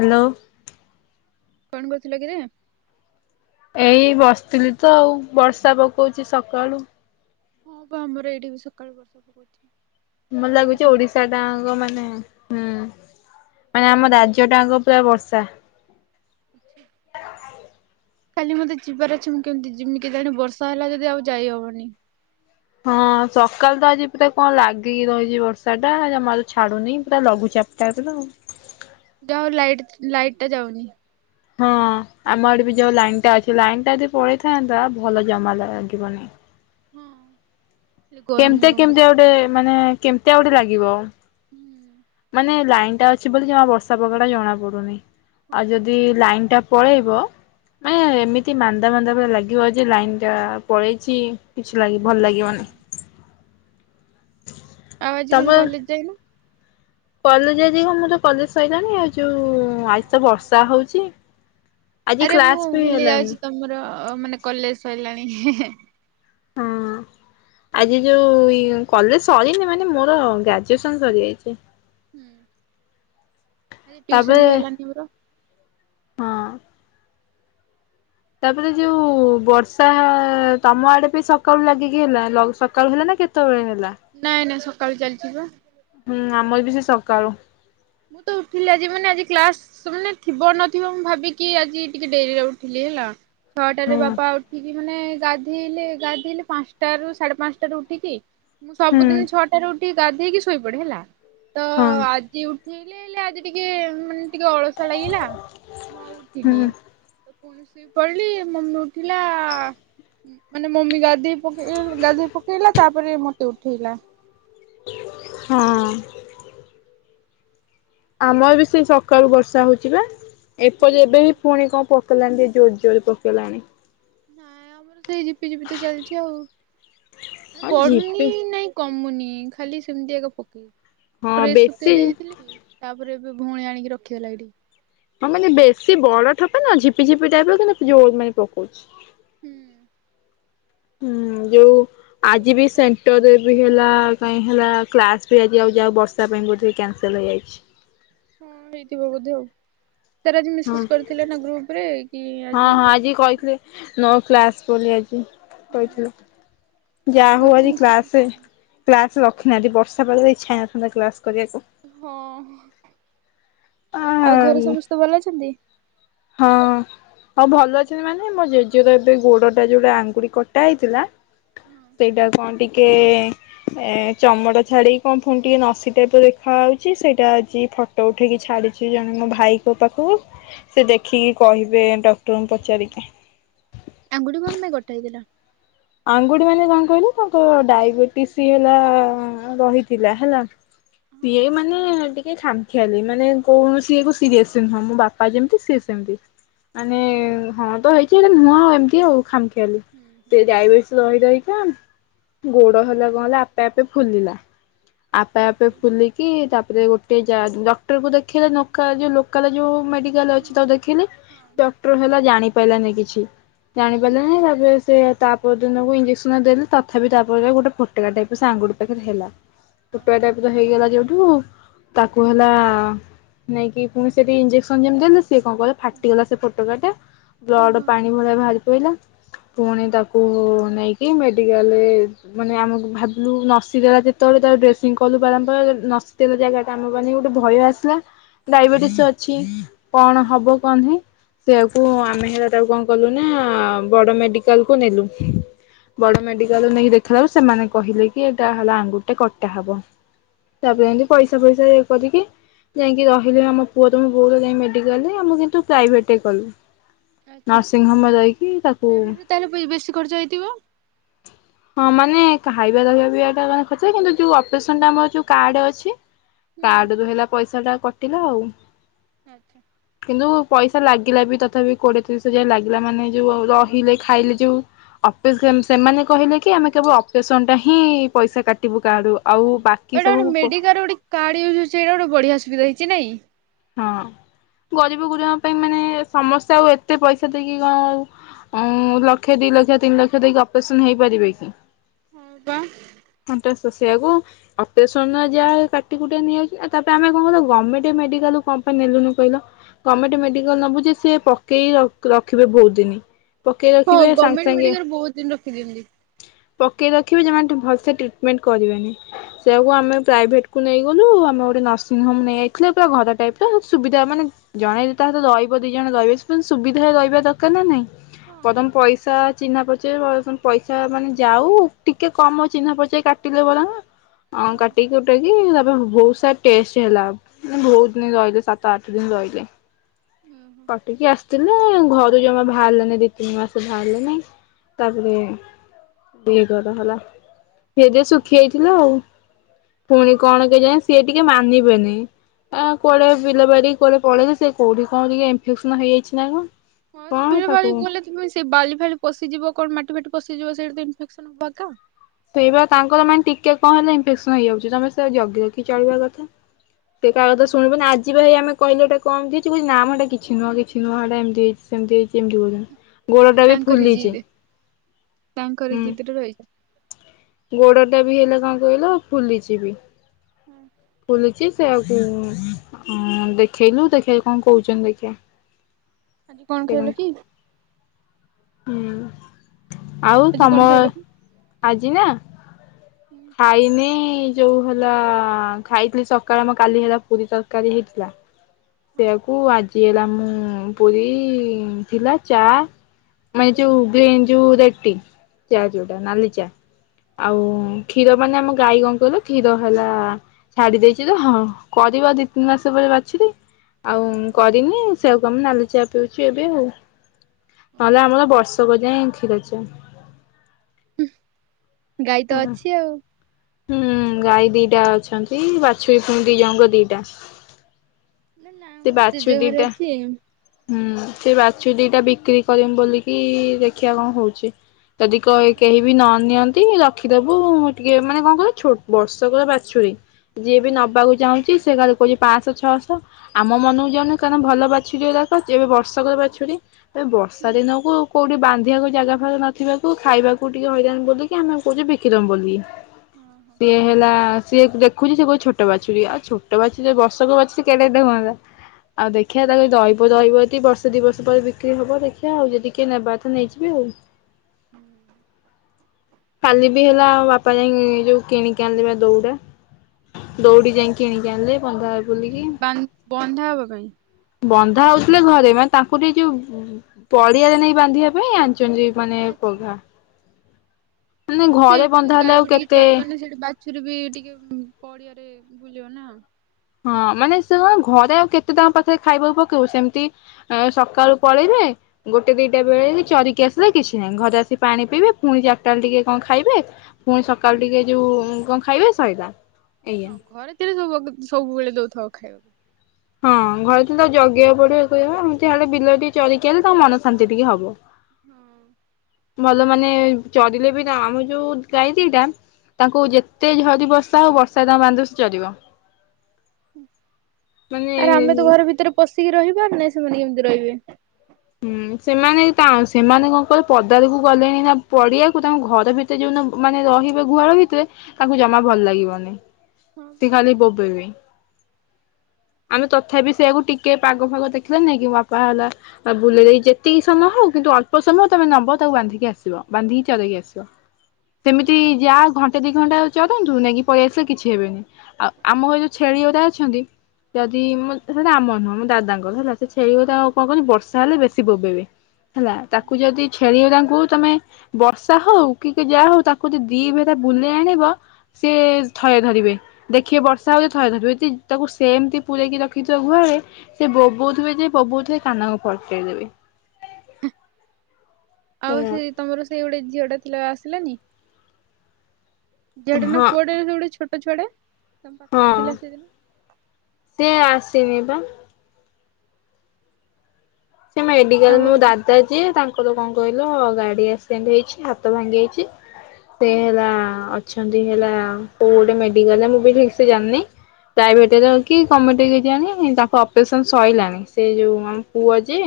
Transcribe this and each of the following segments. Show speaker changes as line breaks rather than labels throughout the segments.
Hello.
କଣ କରୁଥିଲ କିରେ।
ଏଇ ବସିଥିଲି ତ ଆଉ ବର୍ଷା ପକଉଛି ସକାଳୁ।
ହଁ ବା ଆମର ଏଇଠି ବି ସକାଳୁ ବର୍ଷା ପକଉଚି।
ଭଲ ଲାଗୁଚି ଓଡିଶା ଟାଙ୍କ ମାନେ ହୁଁ ମାନେ ଆମ ରାଜ୍ୟ ଟାଙ୍କ ପୁରା ବର୍ଷା।
[inaudible] ଖାଲି ମତେ ଯିବାର ଅଛି ମୁଁ କେମିତି ଯିମି କେଜାଣି ବର୍ଷା ହେଲା ଯଦି ଆଉ ଯାଇହବନି।
ହଁ ସକାଳୁ ତ ଆଜି ପୁରା କଣ ଲାଗିକି ରହିଚି ବର୍ଷାଟା ଜମା ଛାଡୁନି ପୁରା ଲଘୁଚାପ। [unintelligible]
ଯା ହଉ ଲାଇଟ୍ ଲାଇଟ୍ ଟା ଯାଉନି।
ହଁ ଆମ ଆଡେ ବି ଯୋଉ ଲାଇନ୍ ଟା ଅଛି ଲାଇନ ଟା ଯଦି ପଳେଇଥାନ୍ତା ଭଲ ଜମା ଲାଗିବନି।
ହଁ ଗରମ
କେମତିଆ
ଗରମ ଲାଗୁ
କେମତିଆ ଗୋଟେ ମାନେ କେମତିଆ ଗୋଟେ ଲାଗିବ।
ହୁଁ।
ମାନେ ଲାଇନ ଟା ଅଛି ବୋଲି ଜମା ବର୍ଷା ପାଗଟା ଜଣା ପଡୁନି
ହଁ
ଆଉ
ପା।
ଯଦି ଲାଇନ ଟା ପଳେଇବ ମ ଏମିତି ମାନ୍ଦା ମାନ୍ଦା ଭଳେ ଲାଗିବ ଯେ ଲାଇନ ଟା ପଳେଇଚି। କିଛି ଲାଗି ଭଲ ଲାଗିବନି।
ଆଉ ଆଜି
ତମ
କଣ କଲେଜ ଯାଇନୁ?
କଲେଜ ଆଜି [unintelligible] କଲେଜ ସରିଲାଣି ଆଉ ଯୋଉ ଆଜିତ ବର୍ଷା ହଉଚି।
ଆରେ ମୁଁ ଭୁଲି ଯାଉଚି ତମର ମାନେ କଲେଜ ସରିଲାଣି।
ହଁ। ଆଜି ଯୋଉ କଲେଜ ସରିନି ମାନେ ମୋର ଗ୍ରାଜୁଏସନ ସରିଯାଇଚି।
ହୁଁ ଆଜି
ତାପରେ
ଟ୍ୟୁସନ୍ ବି ହେଲାନି ମୋର।
ହଁ। ତାପରେ ଯୋଉ ବର୍ଷା ତମ ଆଡେ ବି ସକାଳୁ ଲାଗିକି ହେଲା ସକାଳୁ ହେଲା ନା କେ ତେବେଳେ ହେଲା?
ନାଇଁ ନାଇଁ ସକାଳୁ ଚାଲିଚି ବା।
ହୁଁ ଆମର ବି ସେ ସକାଳୁ।
ମୁଁ ତ ଉଠିଲି ଆଜି ମାନେ ଆଜି କ୍ଲାସ ସେ ମାନେ ଥିବ ନଥିବ ମୁଁ ଭାବିକି ଆଜି ଟିକେ ଡେରିରେ ଉଠିଲି ହେଲା। ଛଅଟାରେ
ହୁଁ
ବାପା ଉଠିକି ମାନେ ଗାଧେଇଲେ ଗାଧୋଇଲେ ପାଞ୍ଚଟା ରୁ ସାଢେ ପାଞ୍ଚଟାରୁ ଉଠିକି ମୁଁ
ହୁଁ
ସବୁଦିନ ଛଅଟାରେ ଉଠିକି ଗାଧେଇକି ଶୋଇପଡେ ହେଲା। ତ
ହଁ।
ଆଜି ଉଠେଇଲେ ହେଲେ ଆଜି ଟିକେ ମାନେ ଟିକେ ଅଳସ [unintelligible] ଲାଗିଲା ମୁଁ ଆଉ ଉଠିନି।
ହୁଁ
ତ ପୁଣି ଶୋଇ ପଡିଲି ମମି ଉଠିଲା ମାନେ ମମି ଗାଧୋଇ ପକେଇ ଗାଧୋଇ ପକେଇଲା ତାପରେ ମତେ ଉଠେଇଲା।
ହଁ। ଆମର ବି ସେ ସକାଳୁ ବର୍ଷା ହଉଚି ବା ଏପରି ଏବେ ବି ପୁଣି କଣ ପ ଜୋର ଜୋର ରେ ପକେଇଲାଣି।
ନାଇଁ ଆମର ସେଇ ଜିପି ଜିପି ତ ଚାଲିଛି ଆଉ ମାନେ
ହଁ
ବଢୁନି
ଝିପି
ନାଇଁ। କମୁନି ଖାଲି ସେମିତି ଆଗ ପକେଇି
ହଁ
ଡ୍ରେସ
ବେଶୀ
ଶୁଖେଇ ଦେଇଥିଲି। ତାପରେ ଏ ଭଉଣୀ ଆଣିକି ରଖିଗଲା ଏଇଠି।
ହଁ ମାନେ ବେଶୀ ବଡ ଠୋପ ନା ଝିପି ଝିପି ଟାଇପ ରୋଉ ମାନେ ପକଉଚି।
ହୁଁ।
ହୁଁ ଯୋଉ
ଆଉ
ଆଜି ବି
କଣ
ସେଣ୍ଟର ବି ହେଲା କାଇହିଁ ହେଲା କ୍ଲାସ୍ ବି ଆଜି ଆଉ ଯାଉ ବର୍ଷା ପାଇଁ ବୋିକି କ୍ୟାନସଲ୍ ହେଇଯାଇଚି।
ହଁ ହେଇଥିବ ବୋଧେ ଆଉ ତାର ଆଜି
ହଁ
ମେସେଜ କରିଥିଲେ ନା ଗ୍ରୁପ ରେ କି
ହଁ ହଁ
କ୍ଲାସ
ଆଜି
ଅଛି। ନା।
କହିଥିଲି ନୋ କ୍ଲାସ ବୋଲି ଆଜି
ହୁଁ।
କହିଥିଲେ। ଯାହା
ଆଉ
ହଉ
ଘରେ
ଆଜି
ସମସ୍ତେ କେମିତି
କ୍ଲାସ
ଅଛନ୍ତି?
କ୍ଲାସ ରଖିନାହାନ୍ତି ବର୍ଷା ପାଗ ରେ ଇଛା ହୋଇ ନଥାନ୍ତା କ୍ଲାସ କରିବାକୁ।
ହଁ।
ଆ
ଆଉ ଘରେ ସମସ୍ତେ ଭଲ ଅଛନ୍ତି?
ହଁ ହଉ ଭଲ ଅଛନ୍ତି ମାନେ ମୋ ଜେଜେର ଏବେ ଗୋଡଟା ଯୋଉଟା ଆଙ୍ଗୁଠି କଟା ହେଇଥିଲା
ହଁ
ସେଇଟା କଣ ଟିକେ ଏ ଚମଟ ଛାଡିକି କଣ ଫୁଣି ଟିକେ ନସି ଟାଇପ ର ଦେଖା ହାଉଛି ସେଇଟା ଆଜି ଫୋ ଫୋଟ ଉଠେଇକି ଛାଡିଚି ଜଣେ ମୋ ଭାଇଙ୍କ ପାଖକୁ। ସେ ଦେଖିକି କହିବେ ଏ
ଓହୋ, ଆଙ୍ଗୁଠି କଣ ପାଇଁ କଟା ହେଇଥିଲା?
ଆଙ୍ଗୁଠି ମାନେ କଣ କହିଲେ ତାଙ୍କ ଡାଇବେଟିସ୍ ହେଲା ରହିଥିଲା ହେଲା। ସିଏ
ହଁ
ମାନେ ଟିକେ ଖାମଖିଆଲି ମାନେ କୌଣସି ଇଏକୁ ସିରିଏସ୍ ନୁହଁ ମୋ ବାପା ଯେମିତି ସିଏ ସେମିତି। ମାନେ
ଆଚ୍ଛା
ହଁ ତ ହେଇଚି ଏଟା ନୁହଁ ଏମତି ଆଉ ଖାମଖିଆଲି
ହୁଁ ହୁଁ।
ସେ ଡାଇବେଟିସ୍ ରହି ରହିକା ଗୋଡ ହେଲା କଣ ହେଲା ଆପେ ଆପେ ଫୁଲିଲା। ଆପେ ଆପେ
ଓହୋ
ଫୁଲିିକ୍ କି ତାପରେ ଗୋଟେ ଯା ଡକ୍ଟର କୁ ଦେଖେଇଲା ନୋକା ଯୋଉ ଲୋକାଲ ଯୋଉ ମେଡି କାଲ୍
ହୁଁ
ଅଛି ତାକୁ ଦେଖିଇଲେ
ହଁ
ଡକ୍ଟର ହେଲା ଜାଣି ପାଇଲାନି କିଛି। ଜାଣି
ହୁଁ।
ପାରିଲିନି ତାପରେ ସେ ପଅର ଦିନକୁ ଇଞ୍ଜେକ୍ସନ ଦେଲେ ତଥାପି ତାପରେ ଗୋଟେ ଫୋଟକା ଟାଇପ୍ ର ସେ ଆଙ୍ଗୁଠି ପାଖରେ ହେଲା। ଫୋଟକା ଟାଇପ୍ ର ହେଇଗଲା ଯୋଉଠୁ ତାକୁ ହେଲା ନେଇକି ପୁଣି ସେଠି ଇଞ୍ଜେକ୍ସନ୍ ଯେମତି ଦେଲେ ସିଏ କଣ କ ଫାଟିଗଲା ସେ ଫୋଟକାଟା ବ୍ଲଡ
ଓହୋ
ପାଣି ଭଳିଆ ବାହାରି ପଇଲା ପୁଣି ତା କୁ ନେଇକି ମେଡିକାଲରେ ମାନେ ଆମକୁ ଭାବିଲୁ ନସିଦେଲା ଯେ ତ ଯେତେବେଳେ ଡେସିଂ କଲୁ
ହୁଁ
ବାରମ୍ବାର ନସି ତେଲ ଜାଗା ଟା ଆମକୁ ମାନେ ଗୋଟେ ଭୟ ଆସିଲା।
ହୁଁ
ଡାଇବେଟିସ୍ ଅଛି କଣ ହବ
ହଁ
କଣ ନାହିଁ। ସେୟାକୁ ଆମେ ହେଲା ତାକୁ କଣ କଲୁ ନା ବଡ ମେଡିକାଲ କୁ ନେଲୁ। ବଡ
ହଁ।
ମେଡିକାଲ ରେ ନେଇକି ଦେଖିଲାବେଳକୁ ସେମାନେ କହିଲେ କି ଏଇଟା ହେଲା ଆଙ୍ଗୁୁଠିଟା କଟା ହବ। ତାପରେ ଏମିତି
ଓହୋ
ପଇସା ଫଇସା ଇଏ କରିକି ଯାଇଁ କି ରହିଲେ ଆମ ପୁଅ ତ ମୋ ବୋଉର ଯାଇଁ କି ମେଡିକାଲରେ ଆମେ କିନ୍ତୁ ପ୍ରାଇଭେଟ୍ ରେ କଲୁ।
ଆଚ୍ଛା
ନର୍ସିଂ ହୋମରେ ରହିକି ତାକୁ
ପ୍ରାଇଭେଟରେ ତାହେଲେ ବେ ବେଶୀ ଖର୍ଚ୍ଚ ହେଇଥିବ।
ହଁ ମାନେ ଖାଇବା ରହିବା ପିଇବା ଟା ଯାହା ଖର୍ଚ୍ଚ କିନ୍ତୁ ଯୋଉ ଅପରେସନ୍ ଟା ଆମର ଯୋଉ କାର୍ଡ ଅଛି।
ହୁଁ ହୁଁ
କାର୍ଡ ରୁ ହେଲା ପଇସା ଟା କଟିଲା ଆଉ।
ଆଚ୍ଛା।
କିନ୍ତୁ ପଇସା ଲାଗିଲା ବି ତଥାପି କୋଡିଏ ତିରିଶ ହଜାର ଲାଗିଲା ମାନେ ଯୋଉ
ହୁଁ।
ରହିଲେ ଖାଇଲେ ଯୋଉ ଅଫିସ ସେମାନେ କହିଲେ କି କି ଆମେ କେବଳ ଅପରେସନ୍ ଟା ହିଁ ପଇସା କାଟିବୁ କାର୍ଡରୁ ଆଉ ବାକ୍
ଏଟା ଗୋଟେ ଟେଡିକାଲରେ ଗୋଟେ କାର୍ଡ ଇଉଜ୍ ହେଉଛି ଏଟା ଗୋଟେ ବଢିଆ ସୁବଧା ହେଇଛି ନାଇଁ।
ହଁ ଗରିବ ଗୁରୁବାଙ୍କ ପାଇଁ ମାନେ ସମସ୍ତେ ଆଉ ଏତେ ପଇସା ଦେଇକି କଣ ଆ ଲକ୍ଷେ ଦି ଲକ୍ଷ ତିନି ଲକ୍ଷ ଦେଇକି ଅପରେସନ ହେଇପାରିବେ କି।
ହଁ ବା।
ଥଣ୍ଟ ଶୋଷିବାକୁ। ଅପ୍ରେସନ ଯାହା କାଟି କୁଟାକି ନେଇଆଯାଉ ତାପ୍ରେ ଆମେ କଂ କ ଗମେଣ୍ଟ୍ ମେଡିକାଲ୍ କୁ କଂ ପାଇଁ ନେଲୁନି କହିଲ। ଗମେଣ୍ଟ‌ ମେଡିକାଲ ନବୁ ଯେ ସେ ପକେଇ ରଖ୍ ରଖିବେ ବହୁତ ଦିନ। ପକେଇ
ହଁ
ରଖିବେ ସାଙ୍ଗେ
ଗଭର୍ଣ୍ଣମେଣ୍ଟ
ସାଙ୍ଗେ
ମେଡିକାଲ ବହୁତ ଦିନ ରଖିଦିଅନ୍ତି।
ପକେଇ ରଖିବେ ଯେମାନେ ଭଲସେ ଟ୍ରିଟମେଣ୍ଟ କରିବେନି ସେଇଆକୁ ଆମେ ପ୍ରାଇଭେଟକୁ ନେଇ ଗଲୁ ଆମେ ଗୋଟେ ନର୍ସିଂହୋମ ନେଇଯାଇଥିଲେ ପୁରା ଘର ଟାଇପ ର ସୁବିଧା ମାନେ ଜଣେ ଯଦି ତା ସହିତ
ହଁ
ରହିବ ଦିଜଣ ରହିବେ [unintelligible] ସୁବିଧା ରହିବା ଦରକାର ନା ନାଇଁ
ହଁ
ବରଂ ପଇସା ଚିହ୍ନା ପରିଚୟ ପଇସା ମାନେ ଯାଉ ଟିକେ କମ ଚିହ୍ନା ପରିଚୟ କାଟିଲେ ଭଲ ନା।
ହଁ
ଅଁ କାଟିକି କଟାକି ତାପ୍ରେ ଭୌସାଟ୍ ଟେଷ୍ଟ ହେଲା ମାନେ ବହୁତ ଦିନ ରହିଲେ ସାତ ଆଠ ଦିନ ରହିଲେ।
ଓହୋ
କଟିକି ଆସ୍ଥିଲେ ଘରୁ ଜମା ଭାର୍ଲାନି ଦି ତିନି ମାସେ ଭାର୍ଲେନି। ତାପ୍ରେ ଦି ଘର ହେଲା ସେ ଯେ ଶୁଖି ଯାଇଥିଲ ଆଉ। ଫୁଣି
ଓହୋ।
କଣ କେଯାଏଁ? ସେ ଟିକେ ମାନିବେନି ଆ କୁଆଡେ ବିଲ ବାଡି କୁ ଆଡେ ପଳେଇକି ସେ କୋଉଠି କଣ ଟିକେ ଇନଫେକ୍ସନ ହେଇଯାଇଛି ନା କଣ?
ହଁ
କଣ ତାକୁ
[unintelligible] ସେ ବାଲି ଫାଲି ପସିଯିବ କଣ ମାଟି ଫାଟି ପଶିଯିବ ସେଇଠି ତ ଇନ୍ଫେକ୍ସନ୍ ହବ।
ସେଇ ବା ତାଙ୍କର ମାନେ ଟିକେ କଣ ହେଲେ ଇନଫେକ୍ସନ ହେଇଯାଉଛି ତମେ ସେ ଜଗି ରଖି ଚଳିବା କଥା। ସେ କା କଥା ଶୁଣିବନି ଆଜି ବା ହେଇ ଆମେ। କହିଲ ଏଟା କମ୍ ଦେଇଚି କଉଚି ନାମ ହେଟା କିଛି ନୁହଁ କିଛି ନୁହଁ ଏଟା ଏମ୍ତି ହେଇଚି ସେମ୍ତି ହେଇଚି ଏମ୍ତି କହୁଚନ୍ତ୍ ଗୋଡ
ହଁ
ଟା ବି
ତାଙ୍କରି
ଫୁଲିଛି ହୁଁ।
ତୁ ରହିଯା।
ଗୋଡଟା ବି ହେଲା କଣ କହିଲ ଫୁଲିଚି ବି।
ହୁଁ।
ଫୁଲିଚି ସେ ଆଉ ହଁ ଦେଖେଇଲୁ ଦେଖେଇକି କଣ କୋହୁଚନ୍ତି ଦେଖିଆ।
ଆଜି କଣ ଖାଇିଲ କି?
ହୁଁ ଆଉ
ଆଜି କଣ ଖାଇଲ
ତମର
କି?
ଆଜି ନା?
[inaudible]
ଖାଇନି ଯୋଉ ହେଲା ଖାଇଥିଲି ସକାଳେ ଆମ କାଲି ହେଲା ପୁରୀ ତରକାରୀ ହେଇଥିଲା।
ହଁ
ସେଆକୁ ଆଜି ହେଲା ମୁଁ ପୁରୀ ଥିଲା ଚା ମାନେ
ହୁଁ
ଯୋଉ ଗ୍ରୀନ ଯୋଉ ରେଟ ଟି ଚା ଯୋଉଟା ନାଲି ଚା
ହଁ
ଆଉ କ୍ଷୀର ମାନେ ଆମ ଗାଈ କଣ କହିଲ କ୍ଷୀର ହେଲା। ଛାଡି ଦେଇଚି ତ ହଁ କରିବ ଦି ତିନି ମାସପରେ ବାଛୁରୀ। ଆଉ
ଆଚ୍ଛା
କରିନି ସେଆକୁ ଆମେ ନାଲି ଚାଆ ପିଉଛୁ ଏବେ ଆଉ
ଓହୋ।
ନହେଲେ ଆମର ବର୍ଷ [unintelligible]
ଗାଈ ତ ଅଛି ଆଉ।
ହୁଁ ଗାଈ ଦିଟା ଅଛନ୍ତି ବାଛୁରୀ ପୁଣି ଦି ଜଣଙ୍କ ଦିଟା।
ନା ନା
ସେ
ମୋର
ବାଛୁ
ଜେଜେ ଘରେ
ଦିଟା
ଅଛି।
ହୁଁ ସେ ବାଛୁରିଦିଟା ବିକ୍ରି କରିମି ବୋଲିକି ଦେଖିବା କଣ ହୋଉଚି। ଯଦି କ କେହି
ଆଚ୍ଛା
ବି ନନିଅ ଟିକେ ରଖିଦୋବୁ ମୁଁ ଟିକେ ମାନେ କଣ କହିଲୁ ଛୋଟ ବର୍ଷକର ବାଛୁରୀ ଯିଏ ବି
ହୁଁ
ନବାକୁ ଚାହୁଁଚି ସେ ଖାଲି କୋହୁଚି ପାଆଁଶ ଛଅଶ ଆମ ମନକୁ ଯାଉନି କାରଣ ଭଲ ବାଛୁରୀ ଗୁରାକ ଯେବେ ବର୍ଷକର ବାଛୁରୀ ଏ
ହୁଁ
ବର୍ଷା
ହୁଁ
ଦିନକୁ କୋଉଠି ବାନ୍ଧିବାକୁ ଜାଗା ଫାଗା ନଥିବାକୁ ଖାଇବାକୁ ଟିକେ ହଇରାଣ ବୋଲିକି ଆମେ କହୁଚୁ ବିକିଦମୁ ବୋଲି।
ହଁ ହଁ।
ହେଲା ସିଏ ଦେଖୁଚି ସିଏ କହୁଚି ଛୋଟ ବାଛୁରୀ ଆଉ ଛୋଟ ବାଛୁରୀ ବର୍ଷକ ବାଛୁ କେଡ଼େ ଟେ ହୁଅନ୍ତା ଆଉ ଦେଖିବା ତାକୁ ଦହିବ ଦହିବ ବର୍ଷ ବର୍ଷେ ଦି ବର୍ଷ ପରେ ବିକ୍ରି ହବ ଦେଖିବା ଆଉ ଯଦି କିଏ ନେବା କଥା ନେଇଯିବେ ଆଉ।
ହୁଁ।
କାଲି ବି ହେଲା ଆଉ ବାପା ଯାଇଁ ଯୋଉ କିଣିକି ଆଣିଲେ ବା ଦୌଡ଼ା। ଦୌଡ଼ି ଯାଇଁ କିଣିକି ଆଣିଲେ ବନ୍ଧା
କି
ବୁଲିକି
ସେ ବାନ୍ଧ ବନ୍ଧା ହବା ପାଇଁ।
ବନ୍ଧା ହଉଥିଲେ ଘରେ ମାନେ ତାଙ୍କୁ ଏଇ ଯୋଉ ପଡି଼ଆରେ ନେଇ ବାନ୍ଧିବା ପାଇଁ ଆଣିଚନ୍ତି। ମାନେ ଏ
ଆଚ୍ଛା।
ପଘା। ମାନେ
ହଁ ସେ
ଘରେ ବନ୍ଧା ହେଲେ ଆଉ
[inaudible]
କେତେ
ଚରିବ ନା ସେଠି ବା ବାଛୁରୀ ବି ଟିକେ ପଡି଼ଆରେ ଭୁଲିବ ନା।
ହଁ ମାନେ ସେ କଣ ଘରେ ଆଉ କେତେ ତାଙ୍କ ପାଖରେ ଖାଇବାକୁ ପକେଇବୁ ସେମତି ଏ ସକାଳୁ ପଳେଇବେ ଗୋଟେ ଦିଟା ବେଳେ ବି ଚରିକି ଆସିଲା କିଛି ନାହିଁ ଘରେ ଆସି ପାଣି ପିଇବେ ପୁଣି ଚାରିଟାବେଳେ ଟିକେ କଣ ଖାଇବେ। ପୁଣି
ହୁଁ
ସକାଳୁ ଟିକେ ଯୋଉ କଣ ଖାଇବେ ସଇଲା। ଏଇଆ
ହଁ ଘରେ ଥିଲେ ସବୁ [unintelligible] ସବୁବେଳେ ଦଉଥାଉ ଖାଇବାକୁ।
ହଁ ଘରେ ତ ଜଗିବାକୁ ପଡି଼ବ [unintelligible] ଏମତି ହେଲେ ବିଲ ରେ ଟିକେ ଚରିକି ଆଇଲେ ତା ମନ ଶାନ୍ତି ଟିକେ ହବ।
ହଁ।
ଭଲ ମାନେ ଚରିଲେ ବି ନା ଆମ ଯୋଉ ଗାଈ ଦିଇଟା ତାଙ୍କୁ ଯେତେ ଝରି ବର୍ଷା ଆଉ ବର୍ଷା ତାଙ୍କୁ ବାନ୍ଧିଲେ ସେ ଚରିବ।
ଅଁ, ଆରେ ଆମେ ତ
ମାନେ
ଘର ଭିତରେ ପଶିକି ରହି ପାରୁନେ ସେମାନେ କେମିତି ରହିବେ।
ହୁଁ, ସେମାନେ ତା ସେମାନେ କଣ କହିଲ ପଦା ଆଡକୁ ଗଲେଣି ନା ପଡି଼ଆକୁ ତାଙ୍କ ଘର ଭି ତ ଯୋଉନ ମାନେ ରହିବେ ଗୁହାଳ ଭିତରେ ତାଙ୍କୁ ଜମା ଭଲ ଲାଗିବନି।
ହଁ ବା
ତ ଖାଲି ବବେଇବେ। ଆମେ ତଥାପି ସେଇଆକୁ ଟିକେ ପାଗ ଫାଗ ଦେଖିଲା ନାଇଁ କି ମୋ ବାପା ହେଲା ଆ, ବୁଲେଇ ଦେଇ ଯେତିକି ସମୟ ହଉ କିନ୍ତୁ ଅଳ୍ପ ସମୟ ତୋମେ ନବ ତାକୁ ବାନ୍ଧିକି ଆସିବ। ବାନ୍ଧିକି ଚରେଇକି ଆସିବ।
ହଁ
ସେମିତି
ବା
ଯା ଘଣ୍ଟେ ଦି ଘଣ୍ଟା ଚରନ୍ତୁ ନେଇକି ପଳେଇ ଆସିଲେ କିଛି ହେବେନି। ଆଉ ଆମର ଏ ଯୋଉ ଛେଳି ଗୋରା ଅଛନ୍ତି, ଯଦି ମୋ ସେଉଡା ଆମର ନୁହଁ ମୋ ଦାଦାଙ୍କର ହେଲା। ସେ ଛେଳିି
ହୁଁ।
ଗୁରା ଆଉ କଣ କହିଲୁ ବର୍ଷା ହେଲେ ବେଶୀ ବୋବେଇବେ। ହେଲା ତାକୁ ଯଦି ଛେଳି ଓ ତାଙ୍କୁ ତୋମେ ବର୍ଷା ହଉ କି କି ଯାହା ହଉ ତାକୁ ଯଦି ଦି ଭେରା ବୁଲେଇ ଆଣିବ। ସିଏ ଥୟ ଧରିବେ। ଦେଖିବେ ବର୍ଷା ହଉଛି ଥୟ ଧରିବ, ତି ତାକୁ ସେମିତି ପୁରେଇକି ରଖିଥିବ ଗୁହାଳେ ସେ ବୋବଉଥିବେ ଯେ ବୋବଉଥିବେ କାନକୁ ଫଟେଇ ଦେବେ।
ହଁ ଆଉ ସେ ତୋମର ସେଇ ଗୋଟେ ଝିଅ ଟା ଥିଲା ଆସିଲାନି? ଝିଅଟେ ନା
ହଁ
ପୁଅଟେ ସେ ଗୋଟେ ଛୋଟ ଛୁଆଟା ତୋମ
ହଁ
ପାଖରେ ଥିଲା ସେଦିନ।
ସେ ଆସିନି ତ। ସେ ମେଡିକାଲ୍ ରେ
ଆଉ
ମୋ
ଆଜି
ଦାଦା ଯିଏ ତାଙ୍କର କଣ କହିଲ ଗାଡି଼ ଏକ୍ସିଡେଣ୍ଟ ହେଇଛି, ହାତ ଭାଙ୍ଗି ଯାଇଚି। ସେ
ହୁଁ
ହେଲା ଅଛନ୍ତି ହେଲା କୋଉ ଗୋଟେ ମେଡିକାଲ୍ ରେ ମୁଁ ବି ଠିକ ସେ ଜାଣିନି। ପ୍ରାଇଭେଟ୍ ର କି ଗମେଣ୍ଟ କି କିଆଣି ତାଙ୍କ ଅପରେସନ୍ ସଇଲାଣି। ସେ ଯୋଉ ଆମ ପୁଅ ଯେ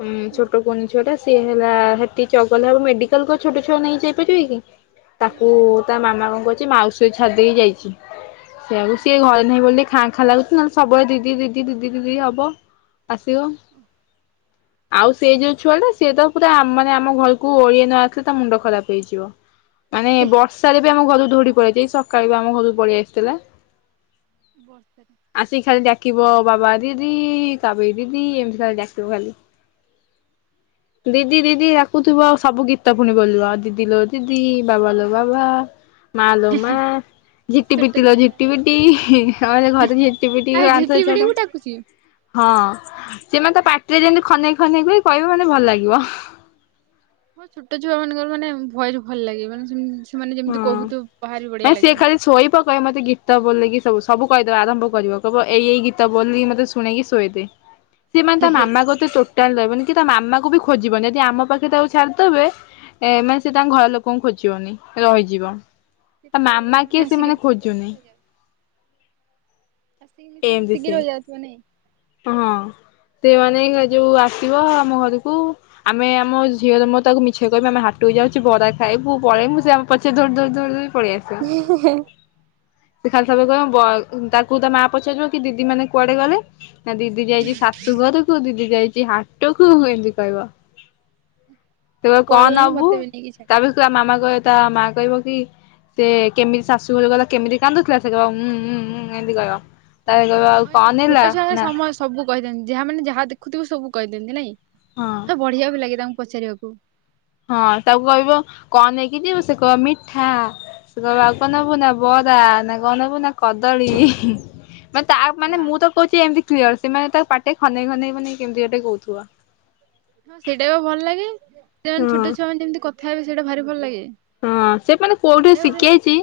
ଉଁ, ଛୋଟ
ହୁଁ
କୁନି ଝିଅଟା ସିଏ ହେଲା ହେଟି ଚଗଲା ହବ ମେଡିକାଲ୍ କୁ ଆଉ ଛୋଟ ଛୁଆ ନେଇ ଯାଇପାରିବେ କି।
ନା
ତାକୁ
ନା
ତା ମାମା କଣ କରିଚି ମାଉସୀ ଛାଡିଦେଇ ଯାଇଛି ସେଆକୁ ସିଏ
ଓହୋ
ଘର ନାହିଁ ବୋଲି ଖାଁ ଖାଁ ଲାଗୁଛି ନହେଲେ ସବୁବେଳେ ଦିଦି ଦିଦି ଦିଦି ଦିଦି ହବ ଆସିବ। ଆଉ ସେ ଯୋଉ ଛୁଆଟା ସିଏ ତ ପୁରା ଆ, ମାନେ ଆମ ଘରକୁ ଓଳିଏ ନ ଆସିଲେ ତା ମୁଣ୍ଡ ଖରାପ ହେଇଯିବ। ମାନେ ବର୍ଷାରେ ବି ଆମ ଘରକୁ ଦୌଡି ପଳିଆଇଚି। ଏଇ ସକାଳେ ବି ଆମ ଘରକୁ ପଳେଇ ଆସିଥିଲା।
ବର୍ଷାରେ।
ଆସିକି ଖାଲି ଡାକିବ ବାବା ଦିଦି କାବିଳି ଦିଦି ଏମିତି ଖାଲି ଡାକିବ ଖାଲି। ଦିଦି ଦିଦି ରାକୁୁଥିବ ଆଉ ସବୁ ଗୀତ ପୁଣି ବଲିବ ଆଉ ଦିଦି ଲୋ ଦିଦି ବାବା ଲୋ ବାବା। ମା ଲୋ ମା।
ଏ
ଝିଟି
ଛୋଟ
ପିଟିିଲ
ଛୁଆଟା
ଝିଟି ପିଟି ଆମର ଘରେ ଝିଟି ପିଟି
ଆ ଝିଟି
କାନ୍ଥରେ
ପିଟିକୁ
ଛଢନ୍ତି।
ଡାକୁଛି।
ହଁ ସିଏ ମୋତେ ପାଟିରେ ଯେମିତି ଖନେଇ ଖନେଇ କି କହିବ ମାନେ ଭଲ ଲାଗିବ।
ହଁ ଛୋଟ ଛୁଆ ମାନଙ୍କର ମାନେ ଭଏସ୍ ଭଲ ଲାଗେ। ମାନେ ସେ ସେମାନେ ଯେମିତି କହୁଥିବ ବାହାରି ବଢିଆ ଲାଗିବ।
ଶୋଇ ପ କହେ ମୋତେ ଗୀତ ବୋଲିକି ଶୋଉ ସବୁ କହିଦେବା ଆରମ୍ଭ କରିବ, କହିବ ଏଇ ଏଇ ଗୀତ ବୋଲି ମୋତେ ଶୁଣେଇକି ଶୋଇଦେ। ସିଏ ମାନେ
ହେ
ତା
ହେ
ମାମା କତ ସେ ଟୋଟାଲ ରହିବନି କି ତା ମାମାକୁ ବି ଖୋଜିବନି, ଯଦି ଆମ ପାଖରେ ତାକୁ ଛାଡ଼ିଦେବେ। ଏ ମାନେ ସେ ତାଙ୍କ ଘର ଲୋକଙ୍କୁ ଖୋଜିବନି ରହିଯିବ। ତା
କେତେ ବଢିଆ
ମାମା କିଏ ସେ
ଆସିକି
ମାନେ ଖୋଜୁନି।
ଆସିିକି
ଏମିତି
ମିଶିକି
ସେ
ରହି ଯାଉଥିବା ନାଇଁ।
ହଁ ସେଇ ମାନେ ଯୋଉ ଆସିବ ଆମ ଘରକୁ ଆମେ ଆମ ଝିଅ ର ମୋର ତାକୁ ମିଛ କହିବ ଆମ ହଟକୁ ଯାଉଛି ବରା ଖାଇବୁ ପଳେଇବୁ ସେ ଆ ପଛରେ ଦୌଡି ଦୌଡି ଦୌଡି ପଳେଇ ଆସେ।
[unintelligible]
ସେ ଖାଲି ସବେ କହ ତାକୁ ତା ମା ପଚାରିବ କି ଦିଦି ମାନେ କୁଆଡେ ଗଲେ? ନା ଦିଦି ଯାଇଛି ଶାଶୁଘରକୁୁ ଦିଦି ଯାଇଛି ହାଟ କୁ ଏମିତି କହିବ।
ସେ
ତବେ କଣ
ପଳେଇଲାଣି
ନବୁ
ମତେ ବି ନେଇକି ଛାଡି
ତା ବି କ ମାମା କହିବ ତା ମା କହିବ କି ସେ କେମିତି ଶାଶୁ ବୋଲି ଗଲେ କେମିତି କାନ୍ଦୁଥିଲା ସେଁ କହିବ ଉଁ ଉଁ ଉଁ ଉଁ ଏମିତି କହିବ। ତାପରେ କହିବ ଆଉ
ହଁ ଏ
କଣ ନେଲା
ଛୋଟ ଛୁଆରେ
ନା
ସମ ସବୁ କହିଥାନ୍ତି ଯାହା ମାନେ ଯାହା ଦେଖୁଥିବେ ସବୁ କହିଥାନ୍ତି ନାଇଁ।
ହଁ।
ତ ବଢିଆ ବି ଲାଗେ ତାଙ୍କୁ ପଚାରିଆକୁ।
ହଁ ତାକୁ କହିବ କଣ ନେଇକି ଯିବ ସେ କହିବ ମିଠା। ସେ କହିବ ଆଉ କଣ
ହୁଁ
ନବୁ ସେ କହିବ ବରା ନା ଗ ନବୁ ନା କଦଳୀ ମାନେ ତା ମାନେ
ହଁ
ମୁଁ ତ କହୁଛି ଏମିତି କ୍ଲିୟର ସେମାନେ ତା ପାଟେ ଖନେଇ ଖନେଇ ମାନେ କେମିତି ଗୋଟେ କହୁଥିବ।
ହଁ ସେଇଟା ବି ଭଲ ଲାଗେ
ହଁ
ସେମାନେ ଛୋଟ ଛୁଆ ମାନ ଯେମିତି କଥା ହେବେ ସେଇଟା ଭାରି ଭଲ ଲାଗେ।
ହଁ ସେ ମାନେ କୋଉଠି
ଏ ଗୋଟେ
ଶିଖେଆଇଛି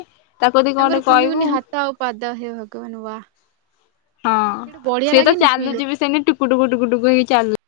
ତାଙ୍କର କୁନି କୁନି ହାତ ଆଉ ପାଦ ହେ ଭଗବାନ ଉଆ
ହଁ ସିଏ ତ
ଛୁଇଁଲେ।
ଚାଲୁଛି ବି ସେନ୍ତି ଟୁକୁ ଟୁକୁ ଟୁକୁ ଟୁକୁ ହେଇ ଚାଲୁ